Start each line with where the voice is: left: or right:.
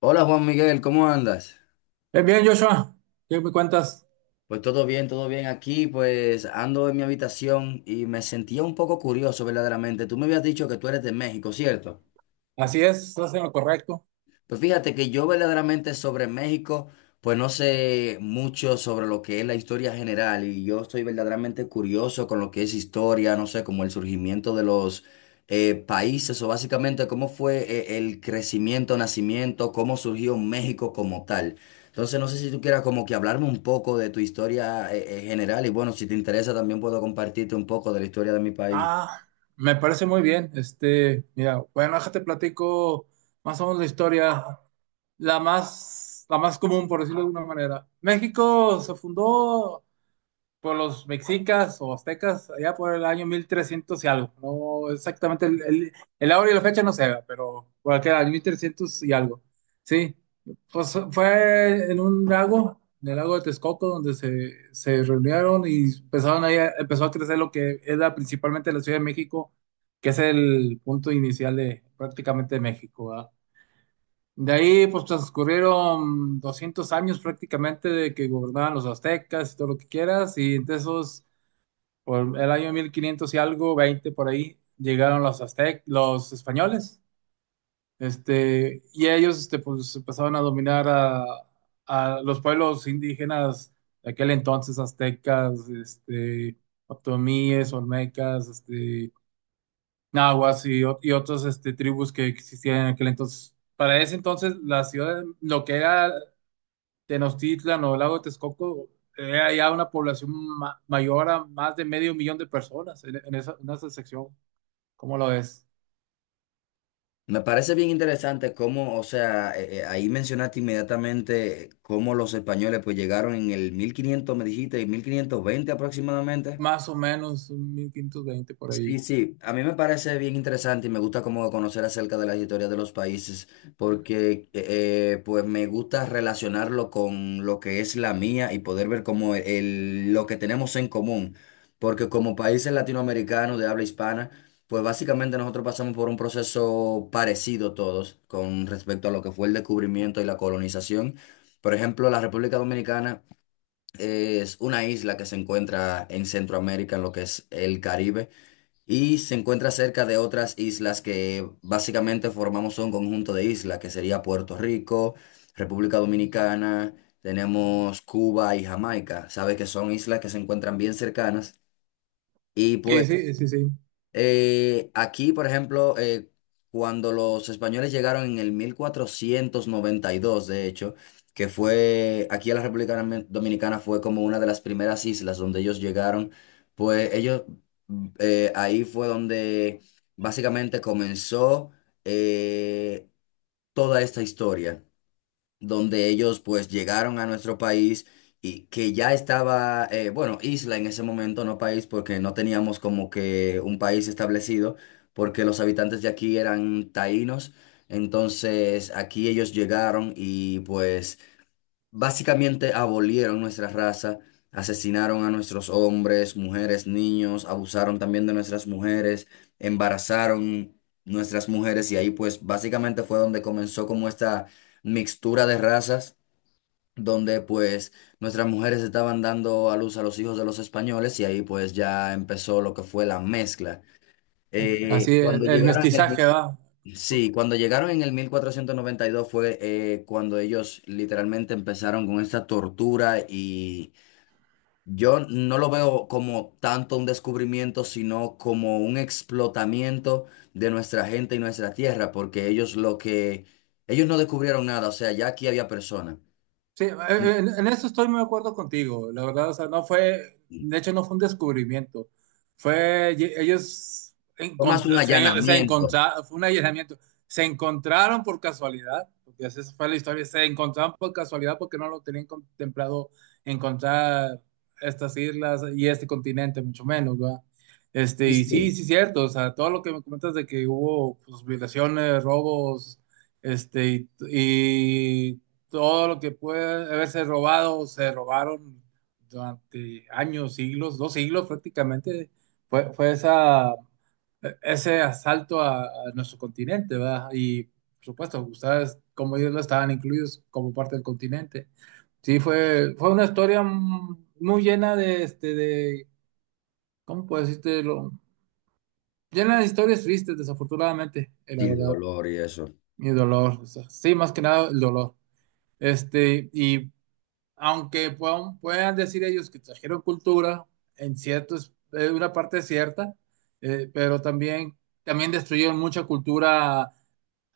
left: Hola Juan Miguel, ¿cómo andas?
right: Bien, bien, Joshua, ¿qué me cuentas?
left: Pues todo bien aquí, pues ando en mi habitación y me sentía un poco curioso verdaderamente. Tú me habías dicho que tú eres de México, ¿cierto?
right: Así es, estás en lo correcto.
left: Pues fíjate que yo verdaderamente sobre México, pues no sé mucho sobre lo que es la historia general y yo estoy verdaderamente curioso con lo que es historia, no sé, como el surgimiento de los países o básicamente cómo fue el crecimiento, nacimiento, cómo surgió México como tal. Entonces no sé si tú quieras como que hablarme un poco de tu historia general y bueno, si te interesa también puedo compartirte un poco de la historia de mi país.
right: Ah, me parece muy bien. Este, mira, bueno, déjate platico más o menos la historia, la más común, por decirlo de alguna manera. México se fundó por los mexicas o aztecas, allá por el año 1300 y algo. No exactamente el hora y la fecha no se ve, pero por aquel año 1300 y algo. Sí, pues fue en un lago, en el lago de Texcoco, donde se reunieron y empezaron ahí, empezó a crecer lo que era principalmente la Ciudad de México, que es el punto inicial de prácticamente México, ¿verdad? De ahí pues transcurrieron 200 años prácticamente de que gobernaban los aztecas y todo lo que quieras, y entre esos por el año 1500 y algo, 20 por ahí, llegaron los aztecas, los españoles, este, y ellos este, pues, empezaron a dominar a los pueblos indígenas de aquel entonces, aztecas, este, otomíes, olmecas, este, nahuas y, y otras este, tribus que existían en aquel entonces. Para ese entonces, la ciudad, lo que era Tenochtitlan o el lago de Texcoco, hay ya una población mayor a más de medio millón de personas en esa sección. ¿Cómo lo ves?
left: Me parece bien interesante cómo, o sea, ahí mencionaste inmediatamente cómo los españoles pues llegaron en el 1500 me dijiste, y 1520 aproximadamente.
right: Más o menos un 1520 por
left: Sí,
right: ahí.
left: sí, a mí me parece bien interesante y me gusta como conocer acerca de las historias de los países porque pues me gusta relacionarlo con lo que es la mía y poder ver como el, lo que tenemos en común. Porque como países latinoamericanos de habla hispana, pues básicamente nosotros pasamos por un proceso parecido todos con respecto a lo que fue el descubrimiento y la colonización. Por ejemplo, la República Dominicana es una isla que se encuentra en Centroamérica, en lo que es el Caribe y se encuentra cerca de otras islas que básicamente formamos un conjunto de islas, que sería Puerto Rico, República Dominicana, tenemos Cuba y Jamaica. Sabes que son islas que se encuentran bien cercanas y
right: Sí,
left: pues
right: sí, sí, sí.
left: aquí, por ejemplo, cuando los españoles llegaron en el 1492, de hecho, que fue aquí a la República Dominicana, fue como una de las primeras islas donde ellos llegaron, pues ellos, ahí fue donde básicamente comenzó eh, toda esta historia donde ellos pues llegaron a nuestro país y que ya estaba, bueno, isla en ese momento, no país, porque no teníamos como que un país establecido, porque los habitantes de aquí eran taínos, entonces aquí ellos llegaron y pues... Básicamente abolieron nuestra raza, asesinaron a nuestros hombres, mujeres, niños, abusaron también de nuestras mujeres, embarazaron nuestras mujeres y ahí pues básicamente fue donde comenzó como esta mixtura de razas, donde pues nuestras mujeres estaban dando a luz a los hijos de los españoles y ahí pues ya empezó lo que fue la mezcla. Eh,
right: Así es,
left: cuando
right: el
left: llegaron...
right: mestizaje, ¿verdad?
left: Sí, cuando llegaron en el 1492 fue cuando ellos literalmente empezaron con esta tortura y yo no lo veo como tanto un descubrimiento, sino como un explotamiento de nuestra gente y nuestra tierra, porque ellos lo que, ellos no descubrieron nada, o sea, ya aquí había personas.
right: Sí, en eso estoy muy de acuerdo contigo. La verdad, o sea, no fue, de hecho, no fue un descubrimiento. Fue, ellos
left: Fue más un
right: se
left: allanamiento.
right: encontraron, fue un allanamiento. Se encontraron por casualidad, porque así fue la historia. Se encontraron por casualidad porque no lo tenían contemplado encontrar estas islas y este continente, mucho menos, ¿verdad? Este,
left: Y
right: y sí,
left: sí,
right: sí, cierto. O sea, todo lo que me comentas de que hubo pues, violaciones, robos, este, y todo lo que puede haberse robado, se robaron durante años, siglos, 2 siglos prácticamente, fue esa, ese asalto a nuestro continente, ¿verdad? Y por supuesto, ustedes, como ellos no estaban incluidos como parte del continente. Sí, fue una historia muy llena de, este, de, ¿cómo puedo decirte? Llena de historias tristes, desafortunadamente,
left: sí,
right: la
left: de
right: verdad,
left: dolor y eso.
right: y dolor. O sea, sí, más que nada el dolor. Este, y aunque puedan decir ellos que trajeron cultura, en cierto, es una parte cierta, pero también destruyeron mucha cultura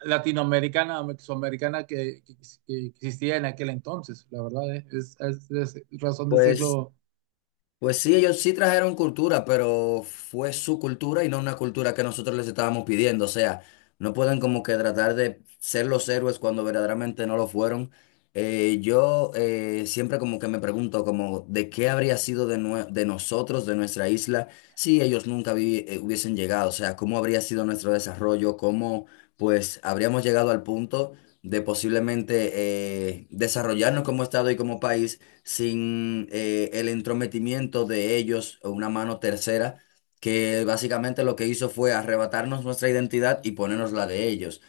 right: latinoamericana, mesoamericana que existía en aquel entonces, la verdad, es razón
left: Pues
right: decirlo,
left: Pues sí, ellos sí trajeron cultura, pero fue su cultura y no una cultura que nosotros les estábamos pidiendo. O sea, no pueden como que tratar de ser los héroes cuando verdaderamente no lo fueron. Yo siempre como que me pregunto como de qué habría sido de, de nosotros, de nuestra isla, si ellos nunca hubiesen llegado. O sea, cómo habría sido nuestro desarrollo, cómo pues habríamos llegado al punto de posiblemente desarrollarnos como estado y como país sin el entrometimiento de ellos o una mano tercera, que básicamente lo que hizo fue arrebatarnos nuestra identidad y ponernos la de ellos.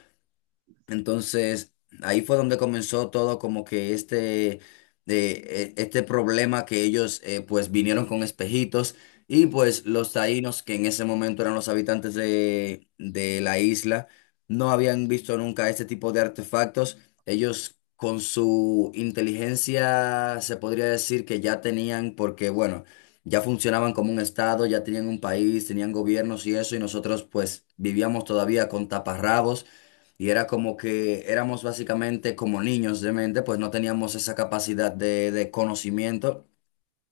left: Entonces, ahí fue donde comenzó todo como que este, de, este problema que ellos pues vinieron con espejitos y pues los taínos, que en ese momento eran los habitantes de la isla, no habían visto nunca este tipo de artefactos. Ellos con su inteligencia se podría decir que ya tenían, porque bueno, ya funcionaban como un estado, ya tenían un país, tenían gobiernos y eso, y nosotros pues vivíamos todavía con taparrabos. Y era como que éramos básicamente como niños de mente, pues no teníamos esa capacidad de conocimiento.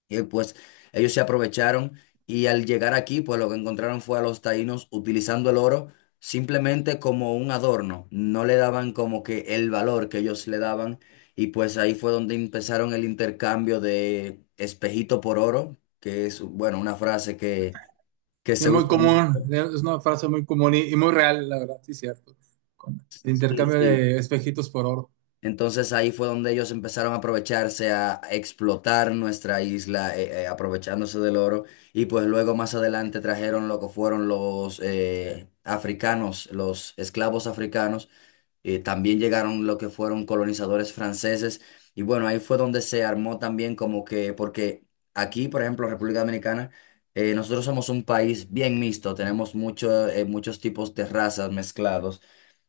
left: Y pues ellos se aprovecharon y al llegar aquí, pues lo que encontraron fue a los taínos utilizando el oro simplemente como un adorno. No le daban como que el valor que ellos le daban. Y pues ahí fue donde empezaron el intercambio de espejito por oro, que es, bueno, una frase que
right: y es
left: se
right: muy
left: usa
right: común,
left: mucho.
right: es una frase muy común y muy real, la verdad, sí, cierto, con el
left: Sí,
right: intercambio
left: sí.
right: de espejitos por oro.
left: Entonces ahí fue donde ellos empezaron a aprovecharse, a explotar nuestra isla, aprovechándose del oro. Y pues luego más adelante trajeron lo que fueron los africanos, los esclavos africanos. También llegaron lo que fueron colonizadores franceses. Y bueno, ahí fue donde se armó también como que, porque aquí, por ejemplo, República Dominicana, nosotros somos un país bien mixto, tenemos mucho, muchos tipos de razas mezclados.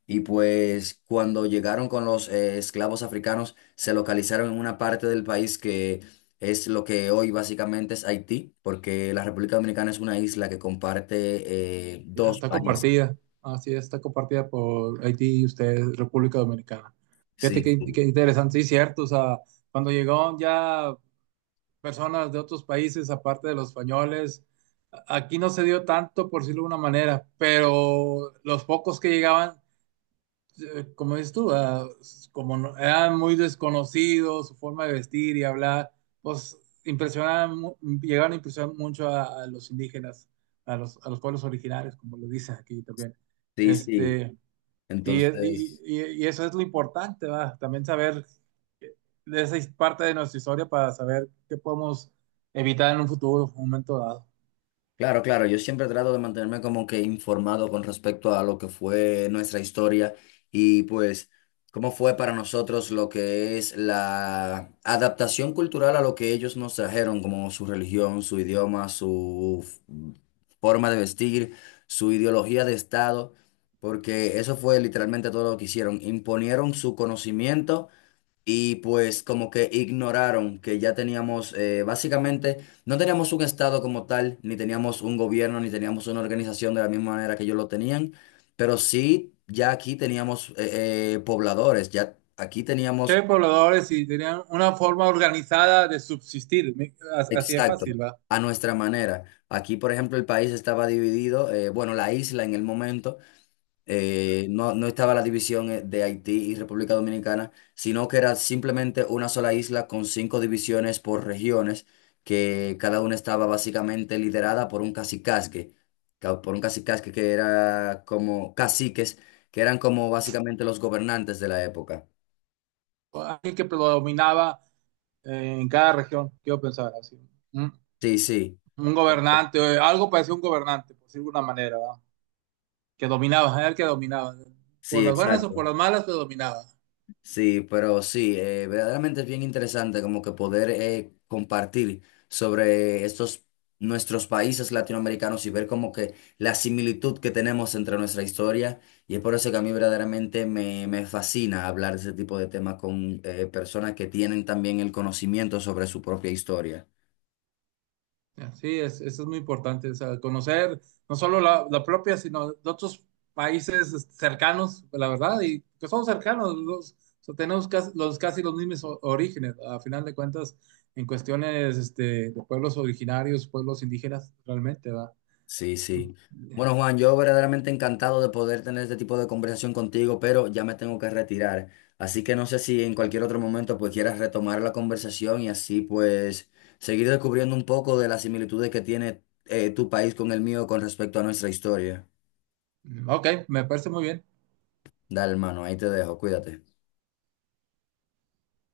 left: Y pues cuando llegaron con los esclavos africanos, se localizaron en una parte del país que es lo que hoy básicamente es Haití, porque la República Dominicana es una isla que comparte dos
right: Está
left: países.
right: compartida. Así es, está compartida por Haití y ustedes, República Dominicana. Fíjate
left: Sí,
right: qué
left: sí,
right: interesante, sí, cierto. O sea, cuando llegaron ya personas de otros países, aparte de los españoles, aquí no se dio tanto, por decirlo de una manera, pero los pocos que llegaban como dices tú, ah, s- como no- eran muy desconocidos, su forma de vestir y hablar, pues impresionaban, llegaron a impresionar mucho a los indígenas, a los pueblos originarios, como lo dicen aquí también.
left: sí. Sí.
right: Este, y, es- y-
left: Entonces...
right: y- y eso es lo importante, ¿va? También saber eh, de esa parte de nuestra historia para saber qué podemos evitar en un futuro, un momento dado.
left: Claro, claro, yo siempre trato de mantenerme como que informado con respecto a lo que fue nuestra historia y pues cómo fue para nosotros lo que es la adaptación cultural a lo que ellos nos trajeron, como su religión, su idioma, su forma de vestir, su ideología de Estado, porque eso fue literalmente todo lo que hicieron, imponieron su conocimiento y pues como que ignoraron que ya teníamos, básicamente, no teníamos un estado como tal, ni teníamos un gobierno, ni teníamos una organización de la misma manera que ellos lo tenían, pero sí, ya aquí teníamos pobladores, ya aquí teníamos,
right: Que pobladores y tenían una forma organizada de subsistir, así de
left: exacto,
right: fácil, ¿va?
left: a nuestra manera. Aquí, por ejemplo, el país estaba dividido, bueno, la isla en el momento no, no estaba la división de Haití y República Dominicana, sino que era simplemente una sola isla con cinco divisiones por regiones, que cada una estaba básicamente liderada por un cacicazgue, por un cacicazgue que era como caciques, que eran como básicamente los gobernantes de la época.
right: Alguien que predominaba en cada región, quiero pensar así. Un,
left: Sí, sí,
right: un gobernante, algo parecía un gobernante, por decirlo de alguna manera, ¿verdad? Que dominaba, era el que dominaba. Por
left: sí,
right: las buenas o
left: exacto.
right: por las malas, pero dominaba.
left: Sí, pero sí, verdaderamente es bien interesante como que poder compartir sobre estos nuestros países latinoamericanos y ver como que la similitud que tenemos entre nuestra historia y es por eso que a mí verdaderamente me fascina hablar de ese tipo de temas con personas que tienen también el conocimiento sobre su propia historia.
right: Sí, eso es muy importante, o sea, conocer no solo la propia, sino de otros países cercanos, la verdad, y que son cercanos, los, o sea, tenemos casi los mismos orígenes, a final de cuentas, en cuestiones este, de pueblos originarios, pueblos indígenas, realmente, ¿verdad?
left: Sí, sí. Bueno, Juan, yo verdaderamente encantado de poder tener este tipo de conversación contigo, pero ya me tengo que retirar. Así que no sé si en cualquier otro momento pues quieras retomar la conversación y así pues seguir descubriendo un poco de las similitudes que tiene tu país con el mío con respecto a nuestra historia.
right: Mm, Ok, me parece muy bien.
left: Dale, hermano, ahí te dejo, cuídate.